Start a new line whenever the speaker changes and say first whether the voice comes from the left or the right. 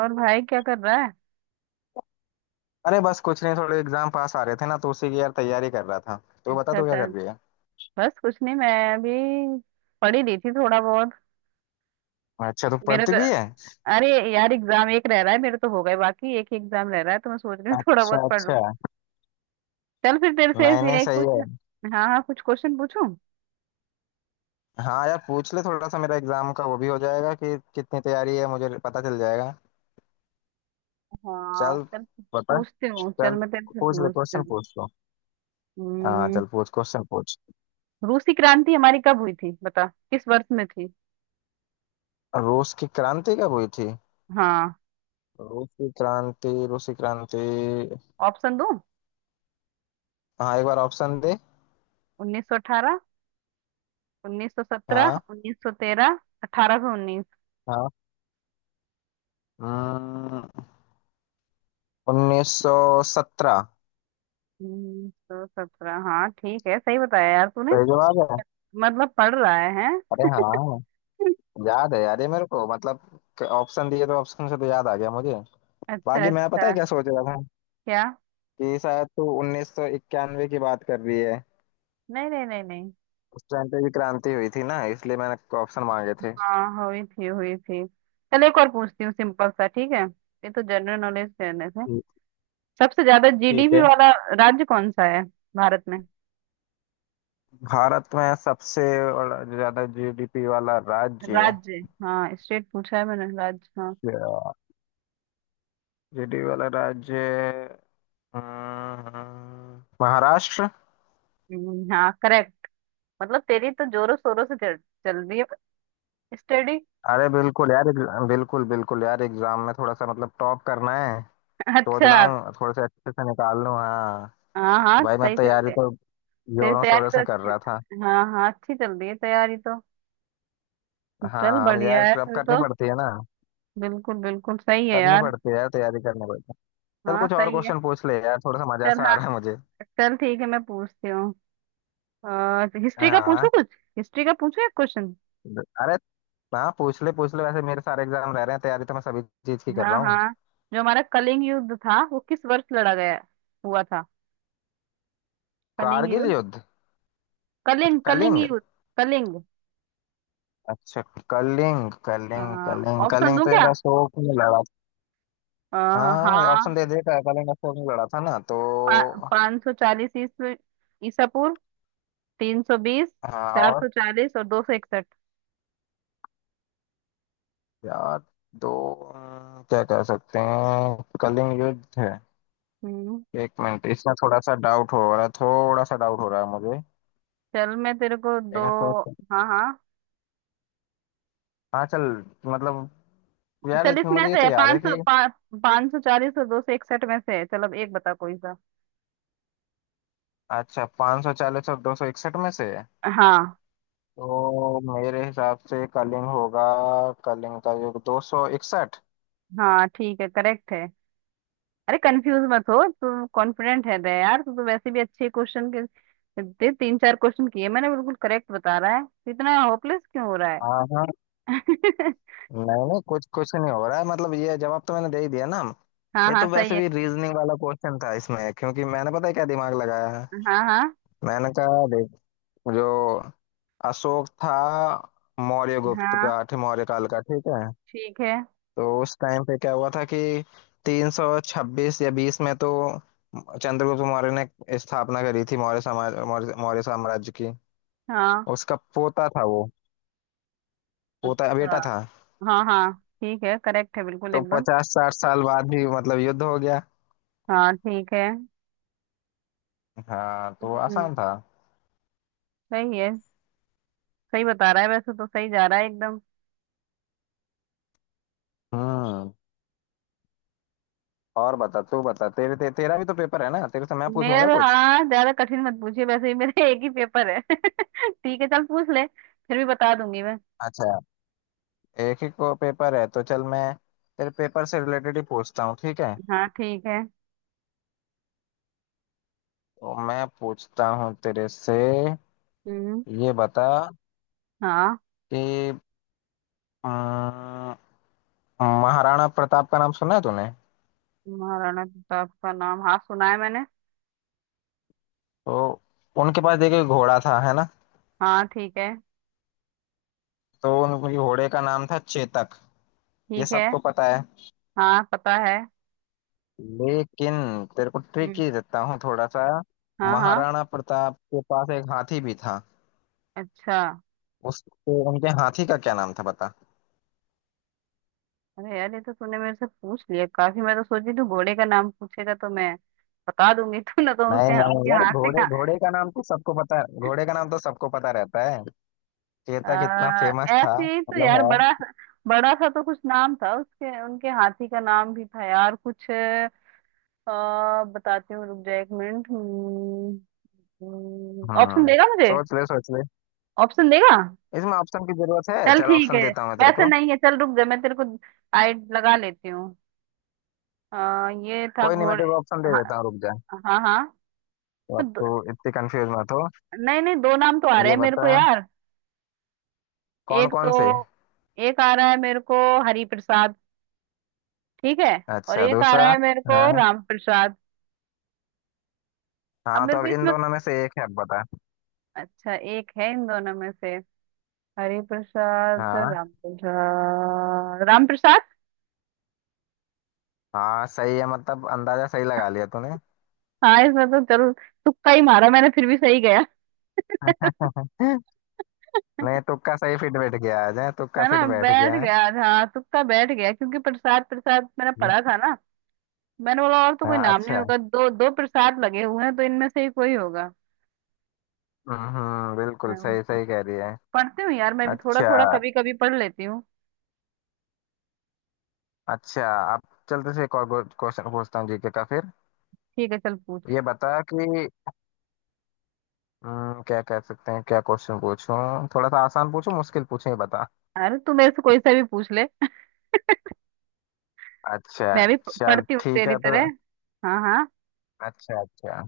right: और भाई क्या कर रहा है?
left: अरे बस कुछ नहीं, थोड़े एग्जाम पास आ रहे थे ना, तो उसी की यार तैयारी कर रहा था। तो बता,
right: अच्छा,
left: तू क्या
right: अच्छा।
left: कर रही है?
right: बस कुछ नहीं, मैं अभी पढ़ ही रही थी थोड़ा बहुत।
left: अच्छा, तू
right: मेरा
left: पढ़ती
right: तो,
left: भी है?
right: अरे यार, एग्जाम एक रह रहा है, मेरे तो हो गए, बाकी एक ही एग्जाम रह रहा है, तो मैं सोच रही हूँ थोड़ा बहुत
left: अच्छा
right: पढ़ लूँ।
left: अच्छा।
right: चल फिर तेरे से
left: नहीं
right: ऐसे
left: नहीं,
right: ही
left: सही
right: कुछ,
left: है।
right: हाँ हाँ, कुछ क्वेश्चन पूछूं।
left: हाँ यार, पूछ ले, थोड़ा सा मेरा एग्जाम का वो भी हो जाएगा कि कितनी तैयारी है मुझे पता चल जाएगा।
right: हाँ
left: चल
right: चल,
left: बता।
right: पूछती हूँ, चल
left: चल
right: मैं तेरे से
left: पूछ ले,
right: पूछती
left: क्वेश्चन
right: हूँ।
left: पूछ लो। हाँ
right: हम्म,
left: चल, पूछ क्वेश्चन पूछ।
right: रूसी क्रांति हमारी कब हुई थी, बता। किस वर्ष में थी?
left: रूस की क्रांति कब हुई थी?
right: हाँ।
left: रूस की क्रांति।
right: ऑप्शन दूं?
left: हाँ, एक बार ऑप्शन दे।
right: उन्नीस सौ अठारह, उन्नीस सौ सत्रह,
left: हाँ
right: उन्नीस सौ तेरह, अठारह सौ उन्नीस।
left: हाँ। हम्म, उन्नीस सौ सत्रह।
right: सौ सत्रह, हाँ ठीक है, सही बताया यार तूने।
left: सही जवाब है।
right: मतलब पढ़ रहा है हैं?
left: अरे हाँ, याद है यार ये मेरे को, मतलब ऑप्शन दिए तो ऑप्शन से तो याद आ गया मुझे।
right: अच्छा,
left: बाकी मैं पता
right: अच्छा।
left: है क्या सोच रहा था?
right: क्या?
left: कि शायद तू उन्नीस सौ इक्यानवे की बात कर रही है।
right: नहीं नहीं नहीं नहीं।
left: उस टाइम पे भी क्रांति हुई थी ना, इसलिए मैंने ऑप्शन मांगे थे।
right: हाँ हुई थी, हुई थी। चल एक और पूछती हूँ, सिंपल सा, ठीक है। ये तो जनरल नॉलेज करने से।
left: ठीक।
right: सबसे ज्यादा
left: ठीक
right: जीडीपी
left: है।
right: वाला राज्य कौन सा है भारत में?
left: भारत में सबसे ज्यादा जीडीपी वाला राज्य।
right: राज्य, हाँ स्टेट पूछा है मैंने, राज्य, हाँ।
left: जीडीपी वाला राज्य। महाराष्ट्र।
right: हाँ, करेक्ट। मतलब तेरी तो जोरों शोरों से चल, चल रही है स्टडी
left: अरे बिल्कुल यार, बिल्कुल बिल्कुल यार, एग्जाम में थोड़ा सा मतलब टॉप करना है। सोच
right: अच्छा।
left: रहा हूँ थोड़े से अच्छे से निकाल लूँ, हाँ।
right: हाँ
left: तो
right: हाँ,
left: भाई मैं
right: सही चल रही
left: तैयारी
right: है।
left: तो
right: तेरी
left: जोरों
right: तैयारी
left: शोरों
right: तो
left: से कर रहा था।
right: अच्छी, हाँ हाँ, अच्छी चल रही है तैयारी तो। चल
left: हाँ, अब
right: बढ़िया
left: यार
right: है
left: अब
right: फिर
left: करनी
right: तो।
left: पड़ती है ना।
right: बिल्कुल बिल्कुल सही है
left: करनी
right: यार।
left: पड़ती है यार, तैयारी करनी पड़ती है। चल
right: हाँ
left: कुछ और
right: सही है।
left: क्वेश्चन पूछ ले यार, थोड़ा सा मजा
right: चल।
left: सा आ
right: हाँ।
left: रहा है मुझे।
right: चल ठीक है, मैं पूछती हूँ। हिस्ट्री का पूछूं,
left: हाँ।
right: कुछ हिस्ट्री का पूछूं एक क्वेश्चन।
left: अरे हाँ, पूछ ले पूछ ले, वैसे मेरे सारे एग्जाम रह रहे हैं, तैयारी तो मैं सभी चीज की कर
right: हाँ
left: रहा हूँ।
right: हाँ। जो हमारा कलिंग युद्ध था वो किस वर्ष लड़ा गया, हुआ था? कलिंग
left: कारगिल
right: युद्ध,
left: युद्ध? अच्छा,
right: कलिंग, कलिंग
left: कलिंग।
right: युद्ध, कलिंग।
left: अच्छा। कलिंग कलिंग कलिंग
right: ऑप्शन
left: कलिंग
right: दूं
left: तो
right: क्या?
left: यार अशोक ने लड़ा था।
right: अ,
left: हाँ,
right: हाँ।
left: ऑप्शन दे दे, कलिंग अशोक ने लड़ा था ना, तो।
right: पाँच सौ चालीस ईसा पूर्व, तीन सौ बीस,
left: हाँ,
right: चार
left: और?
right: सौ चालीस और दो सौ इकसठ।
left: यार दो, क्या कह सकते हैं, कलिंग युद्ध है।
right: हम्म
left: एक मिनट, इसमें थोड़ा सा डाउट हो रहा है, थोड़ा सा डाउट हो रहा है मुझे।
right: चल मैं तेरे को दो।
left: एक मिनट
right: हाँ हाँ।
left: हाँ चल। मतलब यार
right: चल
left: इतना
right: इसमें
left: मुझे ये तो
right: से
left: याद है
right: पाँच सौ,
left: कि,
right: पाँच सौ चालीस और दो सौ इकसठ में से है, चल अब एक बता कोई सा।
left: अच्छा, पाँच सौ चालीस और दो सौ इकसठ में से है।
right: हाँ,
left: तो मेरे हिसाब से कलिंग होगा। कलिंग का युग दो सौ इकसठ।
right: हाँ ठीक है, करेक्ट है। अरे कंफ्यूज मत हो तू, कॉन्फिडेंट है रे यार तू तो, वैसे भी अच्छे क्वेश्चन के दे, तीन चार क्वेश्चन किए मैंने, बिल्कुल करेक्ट बता रहा है, तो इतना होपलेस क्यों हो रहा
left: हाँ
right: है?
left: हाँ। नहीं नहीं, कुछ कुछ नहीं हो रहा है, मतलब ये जवाब तो मैंने दे ही दिया ना।
right: हाँ
left: ये
right: हाँ
left: तो
right: सही
left: वैसे
right: है।
left: भी रीजनिंग वाला क्वेश्चन था इसमें, क्योंकि मैंने पता है क्या दिमाग लगाया है।
right: हाँ हाँ।
left: मैंने कहा जो अशोक था, मौर्य
right: हाँ
left: मौर्य काल का, ठीक है।
right: ठीक है।
left: तो उस टाइम पे क्या हुआ था कि 326 या 20 में तो चंद्रगुप्त मौर्य ने स्थापना करी थी, मौर्य समाज मौर्य मौर्य साम्राज्य की।
right: हाँ।
left: उसका पोता था वो, पोता
right: अच्छा।
left: बेटा था।
right: हाँ हाँ ठीक है, करेक्ट है बिल्कुल
left: तो
right: एकदम।
left: पचास साठ साल बाद ही मतलब युद्ध हो गया।
right: हाँ ठीक है।
left: हाँ, तो
right: हम्म
left: आसान था।
right: सही है। सही बता रहा है, वैसे तो सही जा रहा है एकदम।
left: हम्म। और बता तू, बता तेरा भी तो पेपर है ना, तेरे से मैं
right: मेरा
left: पूछूंगा
right: तो,
left: कुछ।
right: हाँ, ज्यादा कठिन मत पूछिए, वैसे ही मेरा एक ही पेपर है ठीक है चल पूछ ले, फिर भी बता दूंगी मैं।
left: अच्छा, एक ही को पेपर है, तो चल मैं तेरे पेपर से रिलेटेड ही पूछता हूँ, ठीक है?
right: हाँ ठीक है।
left: तो मैं पूछता हूँ तेरे से,
right: हम्म
left: ये बता
right: हाँ।
left: कि अम, महाराणा प्रताप का नाम सुना है तूने?
right: महाराणा प्रताप का नाम, हाँ सुना है मैंने।
left: तो उनके पास देखिए घोड़ा था, है ना।
right: हाँ ठीक है,
left: तो उनके घोड़े का नाम था चेतक। ये
right: ठीक है।
left: सबको पता है।
right: हाँ पता है।
left: लेकिन तेरे को ट्रिक
right: हम्म
left: ही देता हूँ थोड़ा सा।
right: हाँ हाँ।
left: महाराणा प्रताप के पास एक हाथी भी था।
right: अच्छा।
left: उसके उनके हाथी का क्या नाम था बता।
right: अरे यार ये तो तूने मेरे से पूछ लिया काफी, मैं तो सोची तू घोड़े का नाम पूछेगा, तो मैं बता दूंगी तू ना तो
left: नहीं
right: उसके
left: नहीं
right: उनके
left: यार,
right: हाथ से।
left: घोड़े घोड़े का नाम तो सबको पता है, घोड़े का नाम तो सबको पता रहता है।
right: आ,
left: चेता कितना फेमस था,
right: ऐसे ही तो
left: मतलब
right: यार
left: है।
right: बड़ा, बड़ा सा तो कुछ नाम था, उसके उनके हाथी का नाम भी था यार कुछ। बताती हूँ, रुक जा एक मिनट। ऑप्शन
left: हाँ
right: देगा मुझे?
left: सोच ले, सोच ले।
right: ऑप्शन देगा?
left: इसमें ऑप्शन की जरूरत है,
right: चल
left: चल
right: ठीक
left: ऑप्शन
right: है।
left: देता हूँ मैं तेरे
right: वैसे
left: को।
right: नहीं है, चल रुक जा, मैं तेरे को। आई लगा लेती हूँ। ये था
left: कोई नहीं, मैं
right: घोड़े।
left: तेरे को ऑप्शन दे
right: हाँ।
left: देता हूँ, रुक जा।
right: हाँ हाँ।
left: तो
right: तो
left: अब
right: दो,
left: तू इतनी कंफ्यूज मत हो।
right: नहीं नहीं दो नाम तो आ रहे
left: ये
right: हैं मेरे को
left: बता,
right: यार।
left: कौन
right: एक
left: कौन से?
right: तो, एक आ रहा है मेरे को, हरि प्रसाद। ठीक है। और
left: अच्छा,
right: एक आ
left: दूसरा?
right: रहा है मेरे को,
left: हाँ
right: राम प्रसाद। अब
left: हाँ, तो
right: मेरे को
left: अब इन
right: इसमें,
left: दोनों में से एक है, अब बता।
right: अच्छा एक है इन दोनों में से, हरि प्रसाद,
left: हाँ
right: राम प्रसाद, राम प्रसाद।
left: हाँ, सही है, मतलब अंदाजा सही लगा लिया तूने।
right: हाँ, इसमें तो चलो तुक्का ही मारा मैंने, फिर भी सही गया।
left: नहीं, तुक्का सही फिट बैठ गया आज, है तुक्का
right: है
left: फिट
right: ना,
left: बैठ
right: बैठ
left: गया है।
right: गया। हाँ, तुक्का बैठ गया क्योंकि प्रसाद प्रसाद मैंने पढ़ा था ना। मैंने बोला और तो कोई
left: हाँ
right: नाम नहीं
left: अच्छा,
right: होगा, दो दो प्रसाद लगे हुए हैं तो इनमें से ही कोई होगा।
left: हम्म, बिल्कुल
right: हाँ,
left: सही सही कह रही है।
right: पढ़ती हूँ यार मैं भी थोड़ा
left: अच्छा
right: थोड़ा कभी कभी पढ़ लेती हूँ।
left: अच्छा। अब चलते से एक और क्वेश्चन पूछता हूँ, जीके का फिर।
right: ठीक है चल पूछ।
left: ये बता कि, क्या कह सकते हैं, क्या क्वेश्चन पूछूं? थोड़ा सा आसान पूछूं, मुश्किल पूछूं, ये बता।
right: अरे तू मेरे से कोई सा भी पूछ ले
left: अच्छा।
right: मैं भी
left: चल
right: पढ़ती हूँ
left: ठीक
right: तेरी
left: है, तो
right: तरह। हाँ हाँ।
left: अच्छा अच्छा,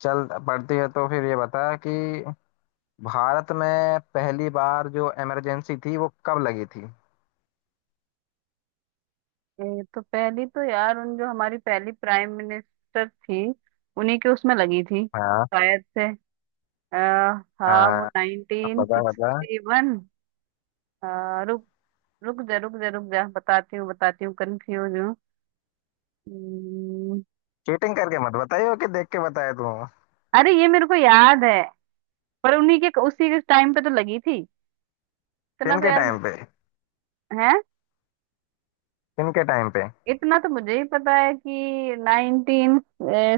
left: चल पढ़ती है तो फिर ये बता कि भारत में पहली बार जो इमरजेंसी थी वो कब लगी थी?
right: ये तो पहली तो यार, उन जो हमारी पहली प्राइम मिनिस्टर थी, उन्हीं के उसमें लगी थी
left: हाँ।
right: शायद से। आ,
left: आ,
right: हाँ वो नाइनटीन
left: बता बता।
right: Sixty one. रुक, रुक जा रुक जा रुक जा, बताती हूँ बताती हूँ, कंफ्यूज हूँ। हम्म,
left: चीटिंग करके मत बताइयो कि देख के बताया तू।
right: अरे ये मेरे को याद है, पर उन्हीं के उसी के टाइम पे तो लगी थी, इतना
left: किन
right: तो
left: के
right: यार
left: टाइम पे?
right: मुझे है।
left: किन के टाइम पे?
right: इतना तो मुझे ही पता है कि नाइनटीन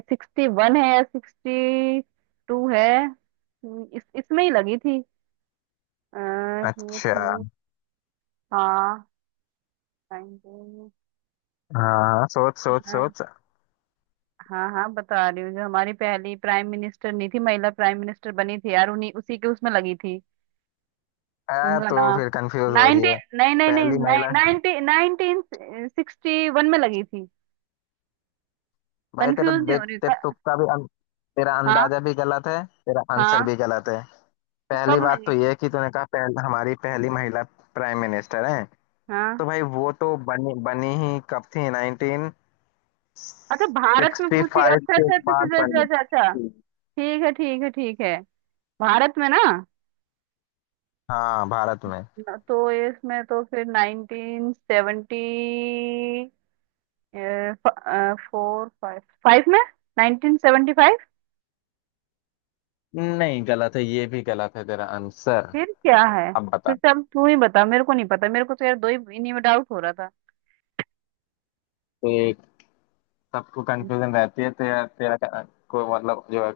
right: सिक्सटी वन है या सिक्सटी टू है, इस इसमें ही लगी थी। ये
left: अच्छा।
right: थी। हाँ। 19।
left: हाँ सोच सोच सोच।
right: हाँ हाँ बता रही हूँ, जो हमारी पहली प्राइम मिनिस्टर नहीं थी, महिला प्राइम मिनिस्टर बनी थी यार, उन्हीं उसी के उसमें लगी थी।
left: आ,
right: उनका
left: तो
right: नाम,
left: फिर कंफ्यूज हो रही है?
right: नाइनटीन, नहीं नहीं
left: पहली
right: नहीं,
left: महिला?
right: नाइनटीन सिक्सटी वन में लगी थी।
left: भाई तेरा
right: कंफ्यूज नहीं
left: देख,
right: हो रही
left: तेरे तुक्का भी तेरा
right: हाँ
left: अंदाजा भी गलत है, तेरा आंसर
right: हाँ।
left: भी गलत है।
right: तो
left: पहली
right: कब
left: बात तो
right: लगी?
left: ये कि तूने कहा हमारी पहली महिला प्राइम मिनिस्टर है,
right: हाँ।
left: तो भाई वो तो बनी, बनी ही कब थी? नाइनटीन
right: अच्छा भारत में
left: सिक्सटी
right: पूछी,
left: फाइव
right: अच्छा
left: के
right: अच्छा अच्छा
left: बाद
right: अच्छा अच्छा
left: बनी
right: अच्छा अच्छा।
left: थी।
right: ठीक है ठीक है ठीक है। भारत में ना,
left: हाँ, भारत में।
right: ना तो इसमें तो फिर nineteen seventy four, five, five में, नाइनटीन सेवेंटी फाइव।
left: नहीं, गलत है, ये भी गलत है तेरा आंसर।
right: फिर क्या है?
left: अब बता।
right: फिर से अब तू ही बता, मेरे को नहीं पता, मेरे को तो यार दो ही इन्हीं में डाउट हो रहा था।
left: एक, सबको कंफ्यूजन रहती है। तेरा तेरा का- को मतलब जो है,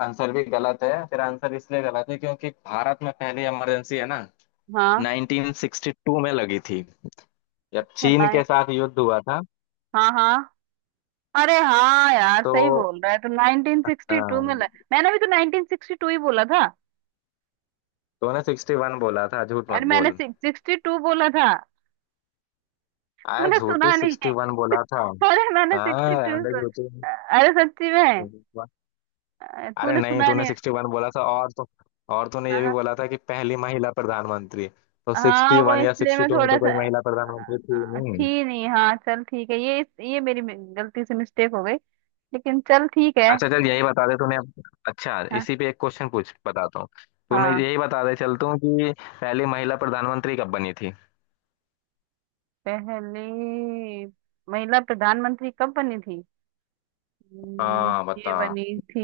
left: आंसर भी गलत है तेरा, आंसर इसलिए गलत है क्योंकि भारत में पहली इमरजेंसी है ना,
right: हाँ।
left: 1962 में लगी थी, जब
right: अच्छा।
left: चीन
right: नाइन,
left: के साथ युद्ध हुआ था।
right: हाँ हाँ। अरे हाँ यार
left: तो
right: सही बोल रहा है, तो
left: अ,
right: 1962 में मैंने भी तो 1962 ही बोला था।
left: तूने 61 बोला था, झूठ मत
right: अरे मैंने
left: बोल।
right: 62 बोला था,
left: आया,
right: तूने
left: झूठी,
right: सुना नहीं है?
left: 61 बोला था।
right: अरे मैंने
left: हाँ,
right: 62
left: रहने दे,
right: अरे सच्ची में,
left: झूठी। अरे
right: तूने
left: नहीं,
right: सुना
left: तूने
right: नहीं?
left: 61 बोला था, और तो और तूने ये भी
right: हाँ
left: बोला था कि पहली महिला प्रधानमंत्री, तो
right: हाँ, वो
left: 61 या
right: इसलिए मैं
left: 62 में
right: थोड़ा
left: तो
right: सा,
left: कोई महिला प्रधानमंत्री थी नहीं।
right: थी नहीं, हाँ चल ठीक है, ये मेरी गलती से मिस्टेक हो गई, लेकिन चल ठीक है।
left: अच्छा, चल यही बता दे अच्छा,
right: हाँ
left: इसी पे एक क्वेश्चन पूछ बताता हूँ। तूने
right: हाँ।
left: यही बता दे, चलता हूँ कि पहली महिला प्रधानमंत्री कब बनी थी?
right: पहली महिला प्रधानमंत्री कब बनी थी?
left: हाँ
right: ये
left: बता।
right: बनी थी।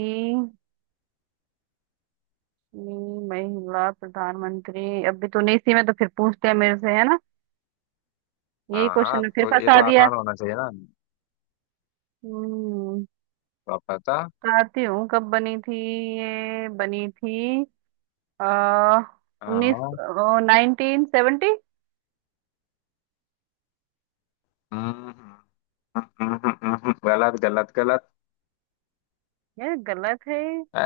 right: महिला प्रधानमंत्री अभी तूने इसी में तो फिर पूछते हैं मेरे से है ना, यही
left: हाँ
right: क्वेश्चन
left: हाँ,
right: में फिर
left: तो ये तो
right: फंसा दिया।
left: आसान होना चाहिए ना।
right: हम्म
left: तो आप बता।
right: बताती हूँ कब बनी थी, ये बनी थी, आ, उन्नीस,
left: हाँ।
right: Nineteen seventy.
left: हम्म, गलत गलत गलत।
right: यार गलत है?
left: अ,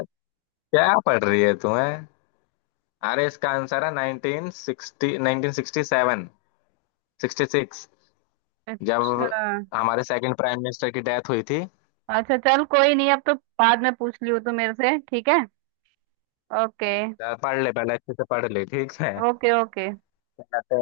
left: क्या पढ़ रही है तुम्हें? अरे इसका आंसर है nineteen sixty, nineteen sixty seven sixty six, जब
right: अच्छा।
left: हमारे सेकंड प्राइम मिनिस्टर की डेथ हुई थी।
right: अच्छा चल कोई नहीं, अब तो बाद में पूछ लियो तू मेरे से, ठीक है। ओके।
left: पढ़ ले पहले अच्छे से, पढ़ ले, ठीक
right: ओके। ओके।
left: है।